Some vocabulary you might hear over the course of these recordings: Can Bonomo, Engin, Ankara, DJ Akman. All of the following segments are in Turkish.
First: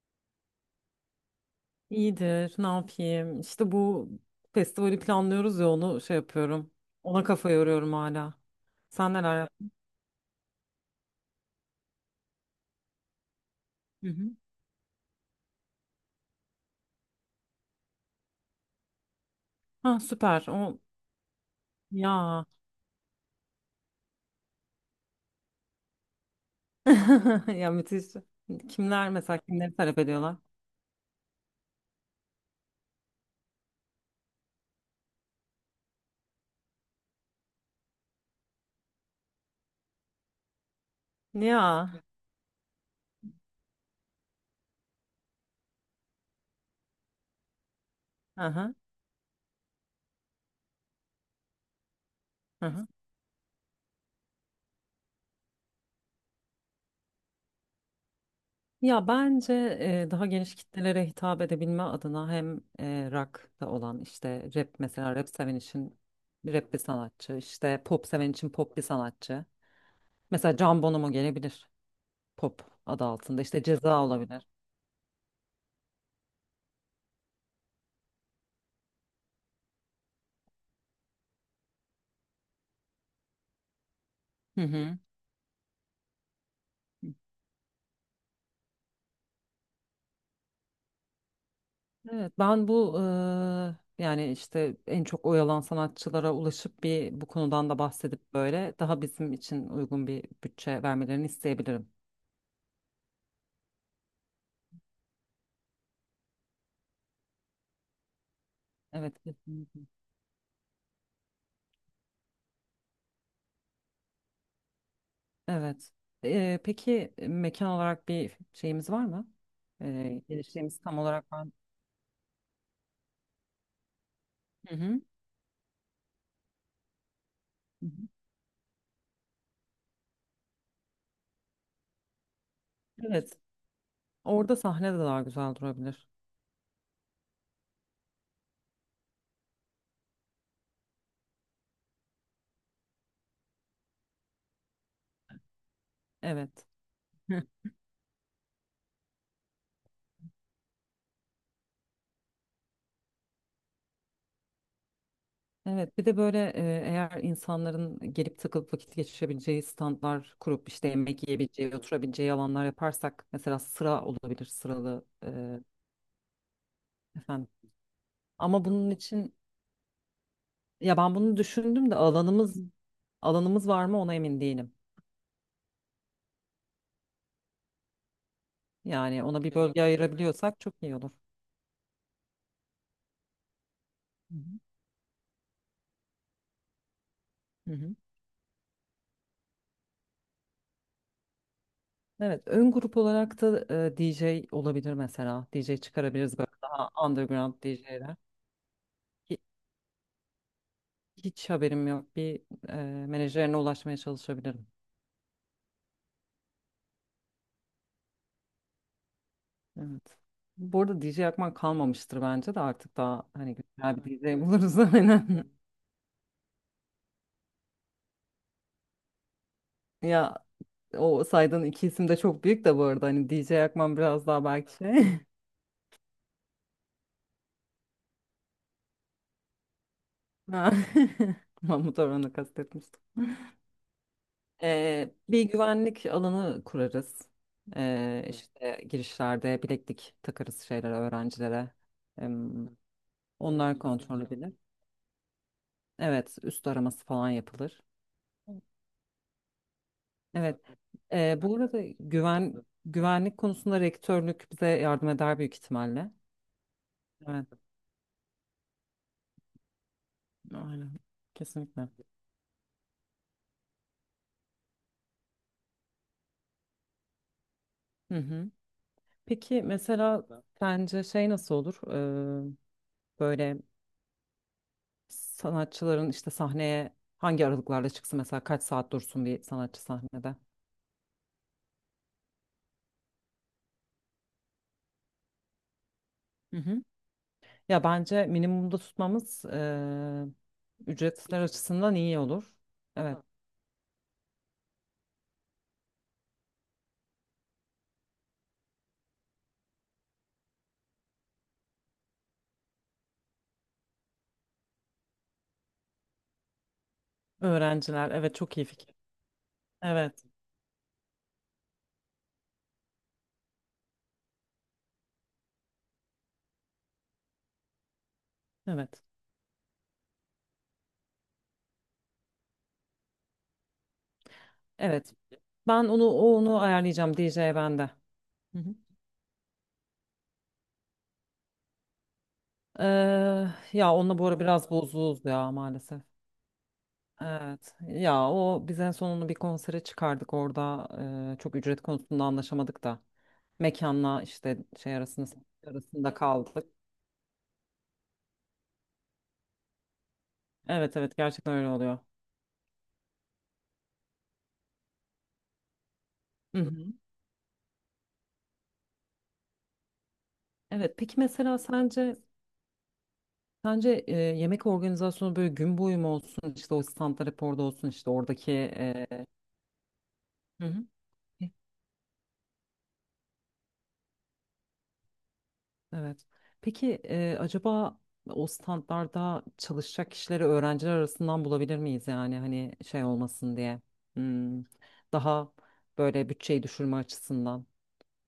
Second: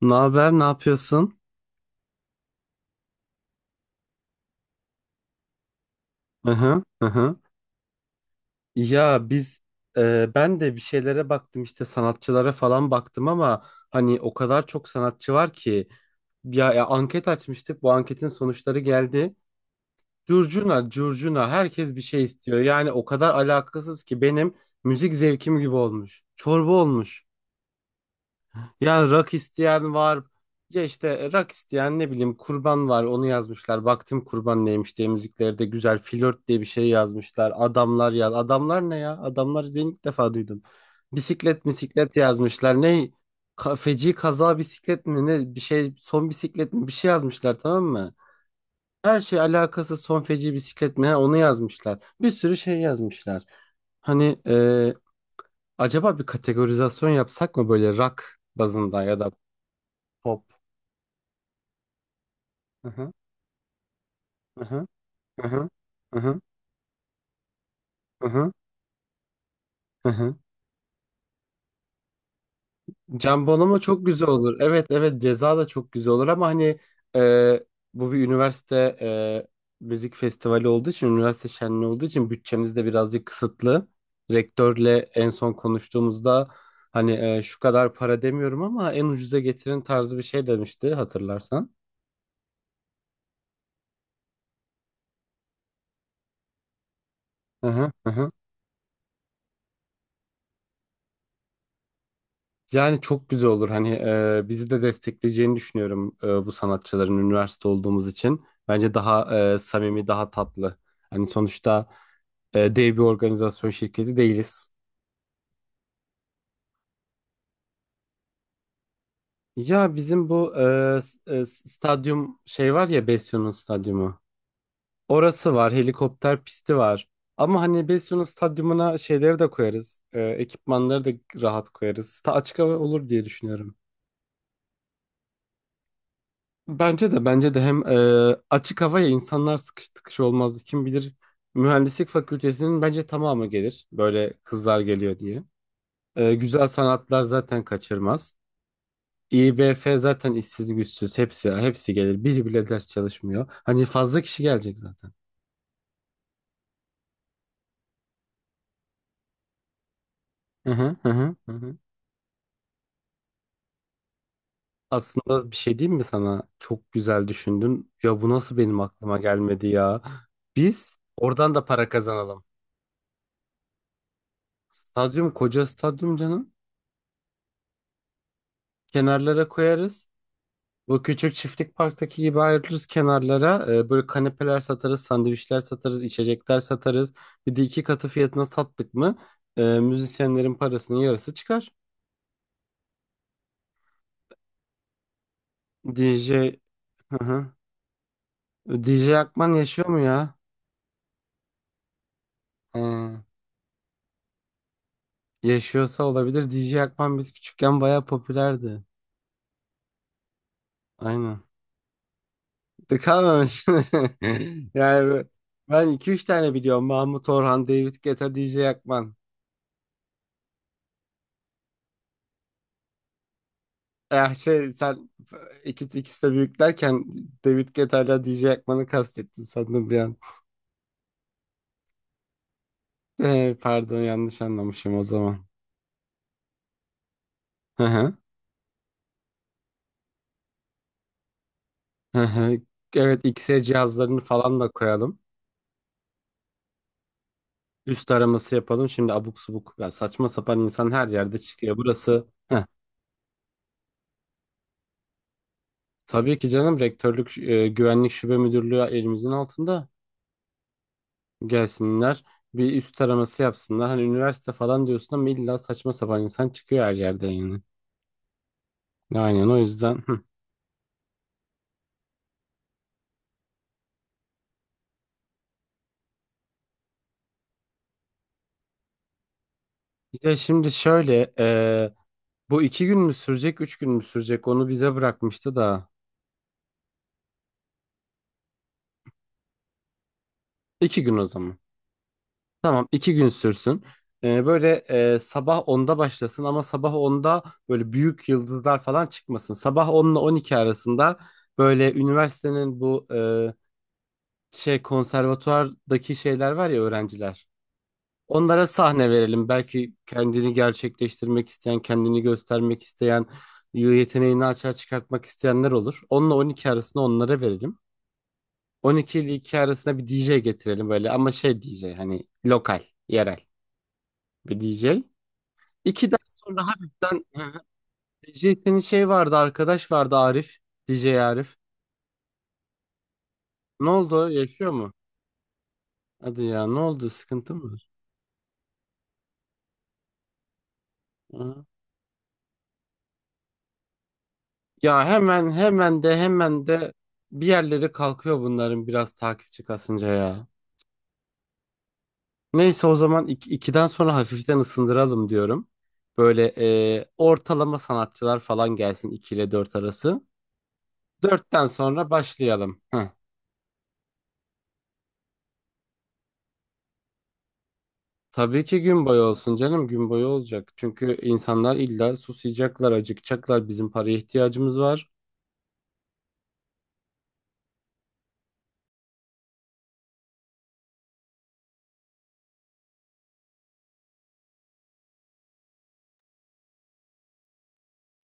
Ne haber, ne yapıyorsun? İyidir, ne yapayım? İşte bu festivali planlıyoruz ya, onu şey Hı yapıyorum. hı, hı Ona hı. kafa yoruyorum hala. Sen Ya neler biz. yaptın? Ben de bir şeylere baktım, işte sanatçılara falan baktım ama Hı hani hı. o kadar çok sanatçı var ki. Ya anket açmıştık, bu anketin sonuçları geldi. Ha, süper. O Curcuna curcuna herkes bir şey ya. istiyor, yani o kadar alakasız ki benim müzik zevkim gibi olmuş, çorba olmuş. Ya, müthiş. Ya Kimler rak mesela, kimleri isteyen talep var. ediyorlar? Ya işte rak isteyen, ne bileyim, kurban var, onu yazmışlar. Baktım kurban neymiş diye, müziklerde güzel flört diye bir şey yazmışlar. Adamlar yaz. Adamlar ne ya? Adamlar, ben ilk defa duydum. Bisiklet Ya. bisiklet yazmışlar. Ne? Feci kaza bisiklet mi ne bir şey, son bisiklet mi bir şey yazmışlar, tamam mı? Aha, Her şey alakası son feci bisiklet mi, ha, onu yazmışlar. Bir sürü şey aha. yazmışlar. Hani acaba bir kategorizasyon yapsak mı, böyle rock bazında Ya ya da bence daha pop. geniş kitlelere hitap edebilme adına hem Aha, rock'ta olan, işte rap, aha, mesela rap seven aha, için aha, rap bir sanatçı, işte pop seven için aha, pop bir sanatçı. aha. Mesela Can Bonomo gelebilir. Pop adı altında işte Jambon Ceza çok güzel olabilir. olur. Evet, evet, ceza da çok güzel olur ama hani e, bu bir üniversite, müzik festivali olduğu için, üniversite şenliği olduğu için bütçemiz de birazcık kısıtlı. Hı Rektörle hı. en son konuştuğumuzda hani şu kadar para demiyorum ama en ucuza getirin tarzı bir şey demişti, hatırlarsan. Evet, ben bu yani işte en çok oyalan sanatçılara ulaşıp bir bu konudan da Aha, aha. bahsedip böyle daha bizim için uygun bir bütçe vermelerini isteyebilirim. Yani çok güzel olur. Hani bizi de destekleyeceğini düşünüyorum bu sanatçıların, üniversite olduğumuz için. Bence Evet, daha kesinlikle. samimi, daha tatlı. Hani sonuçta dev bir organizasyon şirketi değiliz. Evet. Peki, mekan olarak bir şeyimiz var mı? Ya bizim bu Geliştiğimiz tam olarak ben. Stadyum şey var ya, Besyo'nun stadyumu. Hı hı. Orası var, helikopter pisti var. Ama Hı hani hı. Besyo'nun stadyumuna şeyleri de koyarız. Ekipmanları da rahat koyarız. Ta açık hava olur diye Evet. düşünüyorum. Orada sahne de daha güzel durabilir. Bence de, bence de hem açık havaya insanlar sıkış tıkış olmazdı. Kim bilir, mühendislik fakültesinin bence tamamı gelir. Böyle kızlar geliyor diye. Evet. Güzel sanatlar zaten kaçırmaz. İBF zaten işsiz güçsüz, hepsi gelir. Biri bile ders çalışmıyor. Hani fazla kişi gelecek zaten. Evet, bir de böyle, eğer insanların gelip takılıp vakit geçirebileceği standlar kurup Hı işte hı, hı yemek hı, hı hı. yiyebileceği, oturabileceği alanlar yaparsak, mesela sıra olabilir, sıralı. Aslında bir şey diyeyim mi sana? Çok güzel Efendim? düşündün. Ya bu nasıl Ama benim bunun aklıma için, gelmedi ya? ya Biz ben bunu oradan da para düşündüm de kazanalım. alanımız var mı ona emin değilim. Stadyum, koca stadyum canım. Yani ona Kenarlara bir bölge koyarız. ayırabiliyorsak çok iyi Bu olur. küçük çiftlik parktaki gibi ayrılırız kenarlara. Böyle Hı kanepeler satarız, sandviçler satarız, içecekler satarız. Bir de hı. Hı iki hı. katı fiyatına sattık mı müzisyenlerin parasının yarısı çıkar. Evet, ön grup olarak da DJ olabilir mesela. DJ çıkarabiliriz, böyle DJ, daha hı hı. underground DJ'ler. DJ Akman yaşıyor mu ya? Hiç haberim yok. Bir He, menajerine ulaşmaya çalışabilirim. yaşıyorsa olabilir. DJ Akman biz küçükken bayağı popülerdi. Evet. Bu arada DJ Aynen. Akman kalmamıştır bence de, artık De daha hani kalmamış. güzel bir DJ buluruz. Yani Aynen. ben iki üç tane biliyorum. Mahmut Orhan, David Guetta, DJ Akman. Ya, o saydığın iki isim de çok büyük de bu arada, hani DJ Akman biraz Eh, daha şey belki sen şey. iki ikisi de büyük derken David Guetta'yla DJ Ekman'ı kastettin sandım bir an. Ha. Mahmut Orhan'ı kastetmiştim. Eh, pardon, yanlış anlamışım o Bir zaman. güvenlik alanı kurarız. Hı hı, İşte girişlerde bileklik takarız şeylere, öğrencilere. hı hı. Em, Evet, X-ray onlar cihazlarını kontrol edilir. falan da koyalım. Evet, üst araması falan yapılır. Üst araması yapalım. Şimdi abuk subuk ya, saçma sapan Evet. insan her yerde Bu çıkıyor. arada Burası. Heh, güvenlik konusunda rektörlük bize yardım eder büyük ihtimalle. tabii ki canım, rektörlük Evet, güvenlik şube müdürlüğü elimizin altında. aynen. Kesinlikle. Gelsinler bir üst araması yapsınlar. Hani üniversite falan diyorsun ama illa saçma sapan insan çıkıyor her yerde yani. Hı hı. Aynen, o Peki yüzden. mesela sence şey nasıl olur? Ee, Böyle sanatçıların, işte sahneye hangi aralıklarla çıksın, mesela kaç saat dursun bir sanatçı Bir de sahnede? şimdi şöyle bu iki gün mü sürecek, üç gün mü sürecek, onu bize bırakmıştı da Hı hı. Ya bence minimumda tutmamız iki gün o ücretler zaman. açısından iyi olur. Tamam, iki Evet. gün sürsün. Böyle sabah 10'da başlasın, ama sabah 10'da böyle büyük yıldızlar falan çıkmasın. Sabah 10 ile 12 arasında böyle üniversitenin bu şey, konservatuvardaki şeyler var ya, öğrenciler. Öğrenciler, evet, çok Onlara iyi fikir. sahne verelim. Belki Evet. kendini gerçekleştirmek isteyen, kendini göstermek isteyen, yeteneğini açığa çıkartmak isteyenler olur. Onunla 12 arasında onlara verelim. On Evet. iki ile 2 arasında bir DJ getirelim böyle, ama şey DJ, hani lokal, yerel bir DJ. Evet. Ben onu 2'den onu sonra ayarlayacağım, hafiften DJ bende. DJ, Hı hı. senin şey vardı, arkadaş vardı, Arif. DJ Arif. Ee, Ne Ya onunla bu oldu? ara biraz Yaşıyor mu? bozuğuz ya, maalesef. Hadi ya, ne oldu? Sıkıntı Evet. mı Ya o, biz en sonunu bir konsere çıkardık orada. Çok var? ücret konusunda anlaşamadık da. Mekanla işte şey Ya arasında hemen hemen arasında de, hemen kaldık. de bir yerleri kalkıyor bunların biraz takipçi kasınca ya. Evet, evet, gerçekten öyle oluyor. Neyse, o zaman iki, ikiden sonra hafiften ısındıralım diyorum. Böyle Hı hı. Ortalama sanatçılar falan gelsin, 2 ile 4 arası. Evet, peki mesela Dörtten sonra sence başlayalım. Heh. sence yemek organizasyonu böyle gün boyu mu olsun, işte o standlar hep orada olsun, işte oradaki Tabii ki gün boyu olsun canım, gün boyu hı olacak. hı. Çünkü insanlar illa susayacaklar, acıkacaklar. Bizim paraya ihtiyacımız var. Evet. Peki acaba o standlarda çalışacak kişileri öğrenciler arasından bulabilir miyiz, yani hani şey olmasın diye, Hmm, daha böyle bütçeyi düşürme açısından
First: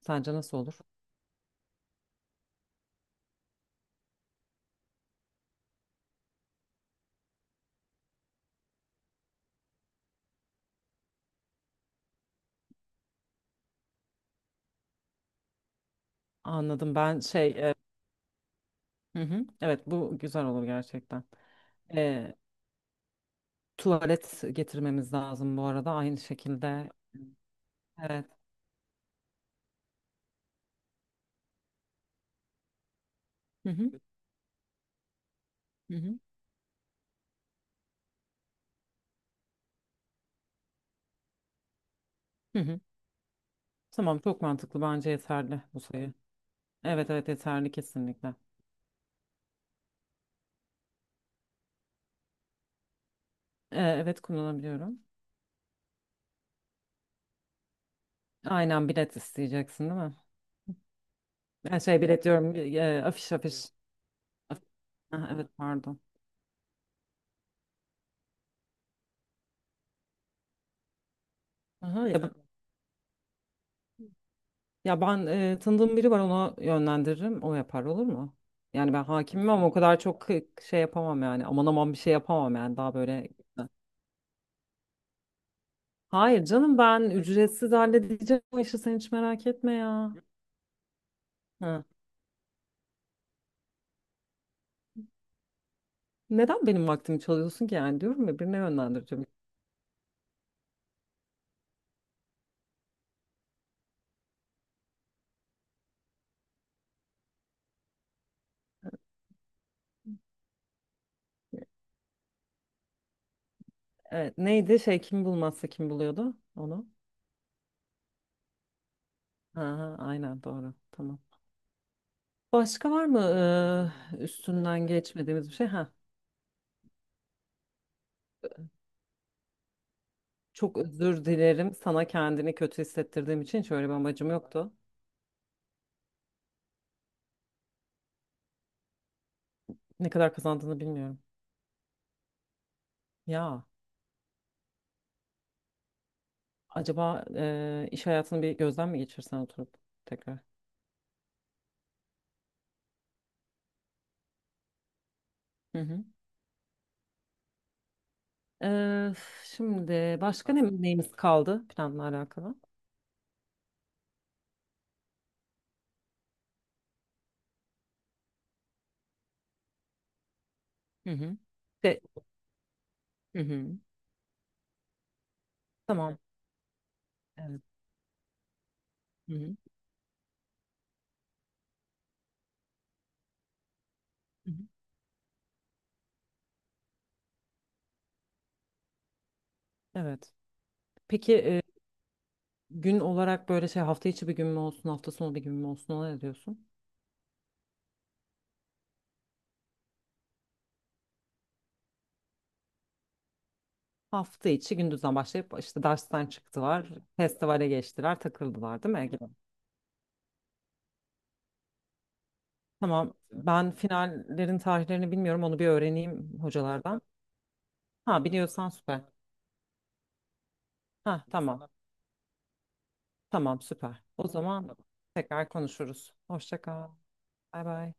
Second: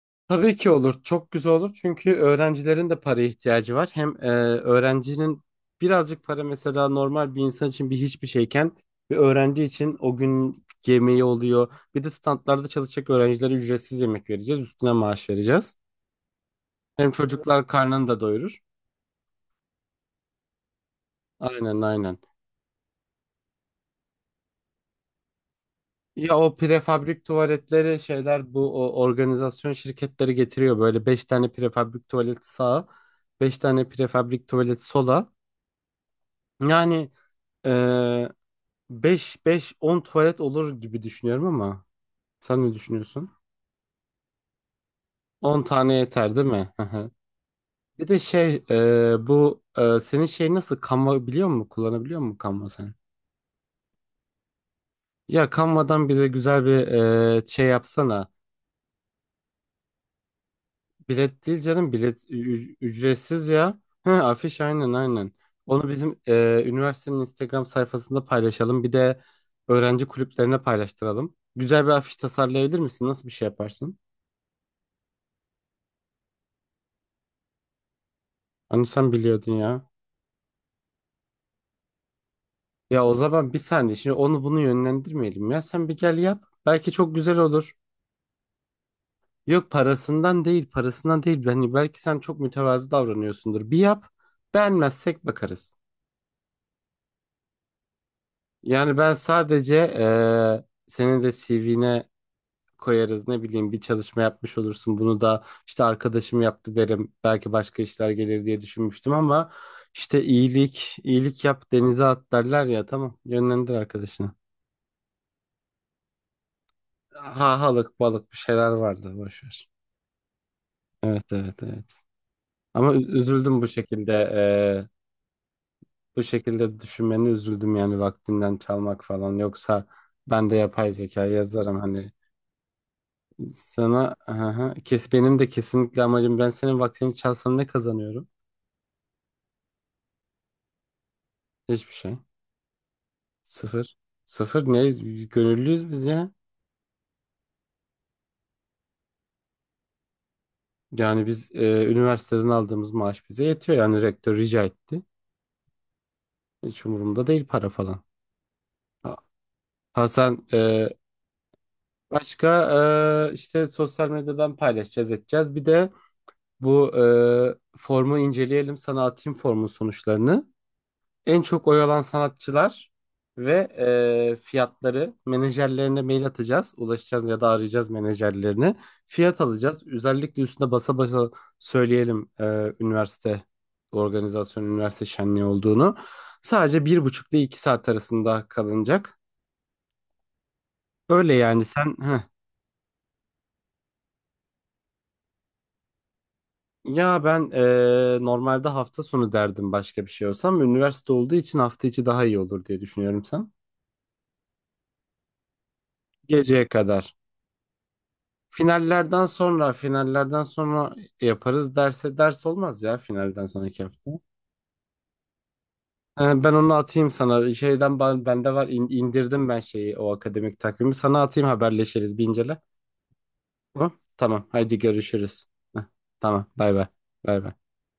sence Tabii nasıl ki olur? olur. Çok güzel olur. Çünkü öğrencilerin de paraya ihtiyacı var. Hem öğrencinin birazcık para, mesela normal bir insan için bir hiçbir şeyken bir öğrenci için o gün yemeği oluyor. Bir de standlarda çalışacak öğrencilere ücretsiz yemek vereceğiz. Üstüne maaş vereceğiz. Anladım. Hem Ben şey çocuklar karnını da doyurur. hı hı, evet, bu güzel olur gerçekten. Aynen, aynen. E, Tuvalet getirmemiz lazım bu arada aynı Ya o şekilde. prefabrik tuvaletleri, Evet. şeyler bu, o organizasyon şirketleri getiriyor. Böyle 5 tane prefabrik tuvalet sağa, 5 Hı tane hı, prefabrik tuvalet sola. hı hı, Yani ee, 5 5 10 tuvalet olur gibi düşünüyorum ama hı sen ne hı. düşünüyorsun? Tamam, çok mantıklı, bence yeterli 10 bu tane sayı. yeter, değil mi? Hı Evet, hı. evet, yeterli Bir de kesinlikle. şey bu senin şey nasıl, Canva biliyor musun? Kullanabiliyor musun Canva sen? Evet, kullanabiliyorum. Ya Canva'dan bize güzel bir şey yapsana. Aynen, bilet isteyeceksin değil mi? Bilet değil Yani canım, şey bilet bilet diyorum, afiş, ücretsiz afiş. ya. Hı, Af- afiş, aynen Ha, aynen. evet, Onu pardon. bizim üniversitenin Instagram sayfasında paylaşalım. Bir de öğrenci kulüplerine paylaştıralım. Güzel bir Aha, afiş ya, tasarlayabilir misin? Nasıl bir şey yaparsın? ya ben tanıdığım biri var, ona yönlendiririm. O yapar, olur mu? Hani Yani ben sen hakimim biliyordun ama o ya. kadar çok şey yapamam yani. Aman aman, bir şey yapamam yani, daha Ya o böyle. zaman bir saniye, şimdi onu bunu yönlendirmeyelim ya. Sen bir gel, yap. Hayır canım, Belki ben çok güzel ücretsiz olur. halledeceğim o işi, sen hiç merak Yok, etme ya. parasından değil, parasından değil. Yani Ha. belki sen çok mütevazı davranıyorsundur. Bir yap. Beğenmezsek bakarız. Neden benim vaktimi çalıyorsun ki yani, diyorum ya, birine Yani ben yönlendireceğim. sadece senin de CV'ne koyarız. Ne bileyim, bir çalışma yapmış olursun. Bunu da işte arkadaşım yaptı derim. Belki başka işler gelir diye düşünmüştüm ama işte iyilik yap denize at derler ya. Tamam, yönlendir arkadaşını. Evet, neydi şey, kim bulmazsa kim buluyordu onu? Hahalık balık bir şeyler vardı. Boş Ha, ver. ha, aynen, doğru. Tamam. Evet, evet, evet. Başka Ama var mı üzüldüm bu şekilde, üstünden geçmediğimiz bir şey? Ha, bu şekilde düşünmeni üzüldüm yani, vaktinden çalmak falan. Yoksa ben de çok yapay zeka özür dilerim. yazarım Sana hani kendini kötü hissettirdiğim için, şöyle bir sana, amacım yoktu. aha kes, benim de kesinlikle amacım, ben senin vaktini çalsam ne kazanıyorum? Ne kadar kazandığını bilmiyorum. Hiçbir şey. Ya Sıfır. Sıfır ne? Gönüllüyüz biz ya. acaba iş hayatını bir gözden mi geçirsen, oturup tekrar? Yani biz üniversiteden aldığımız maaş bize yetiyor. Yani rektör rica etti. Hı hı. Hiç umurumda değil para falan. Eee, Ha, ha, şimdi sen. başka neyimiz kaldı, planla alakalı? Başka işte sosyal medyadan paylaşacağız, edeceğiz. Bir de bu formu inceleyelim. Sana atayım formun sonuçlarını. Hı hı. En çok oy De, alan sanatçılar hı ve hı. Fiyatları menajerlerine Tamam. mail atacağız. Ulaşacağız ya da Evet. arayacağız menajerlerini. Hı Fiyat hı. alacağız. Özellikle üstüne basa basa söyleyelim üniversite Hı hı. organizasyon, üniversite şenliği olduğunu. Sadece bir buçuk ile iki saat arasında kalınacak. Evet. Peki Öyle yani sen... Heh. gün olarak böyle şey, hafta içi bir gün mü olsun, hafta sonu bir gün mü olsun? Ona ne diyorsun? Ya ben normalde hafta sonu derdim başka bir şey olsam. Üniversite olduğu için hafta içi daha iyi olur diye düşünüyorum, sen. Hafta içi, gündüzden başlayıp işte dersten Geceye çıktılar, kadar. festivale geçtiler, takıldılar, değil mi Ege? Finallerden sonra, finallerden sonra yaparız. Derse ders olmaz ya Tamam. finalden Ben sonraki hafta. finallerin tarihlerini bilmiyorum, onu bir öğreneyim Ben onu hocalardan. atayım sana. Şeyden Ha, ben, bende var, biliyorsan süper. indirdim ben şeyi, o akademik takvimi. Sana Ha, atayım, tamam. haberleşiriz, bir incele. Tamam, Hı? süper. O Tamam. zaman Haydi, görüşürüz. tekrar Heh, konuşuruz. tamam. Hoşça Bay bay. kal. Bay Bay bay. bay.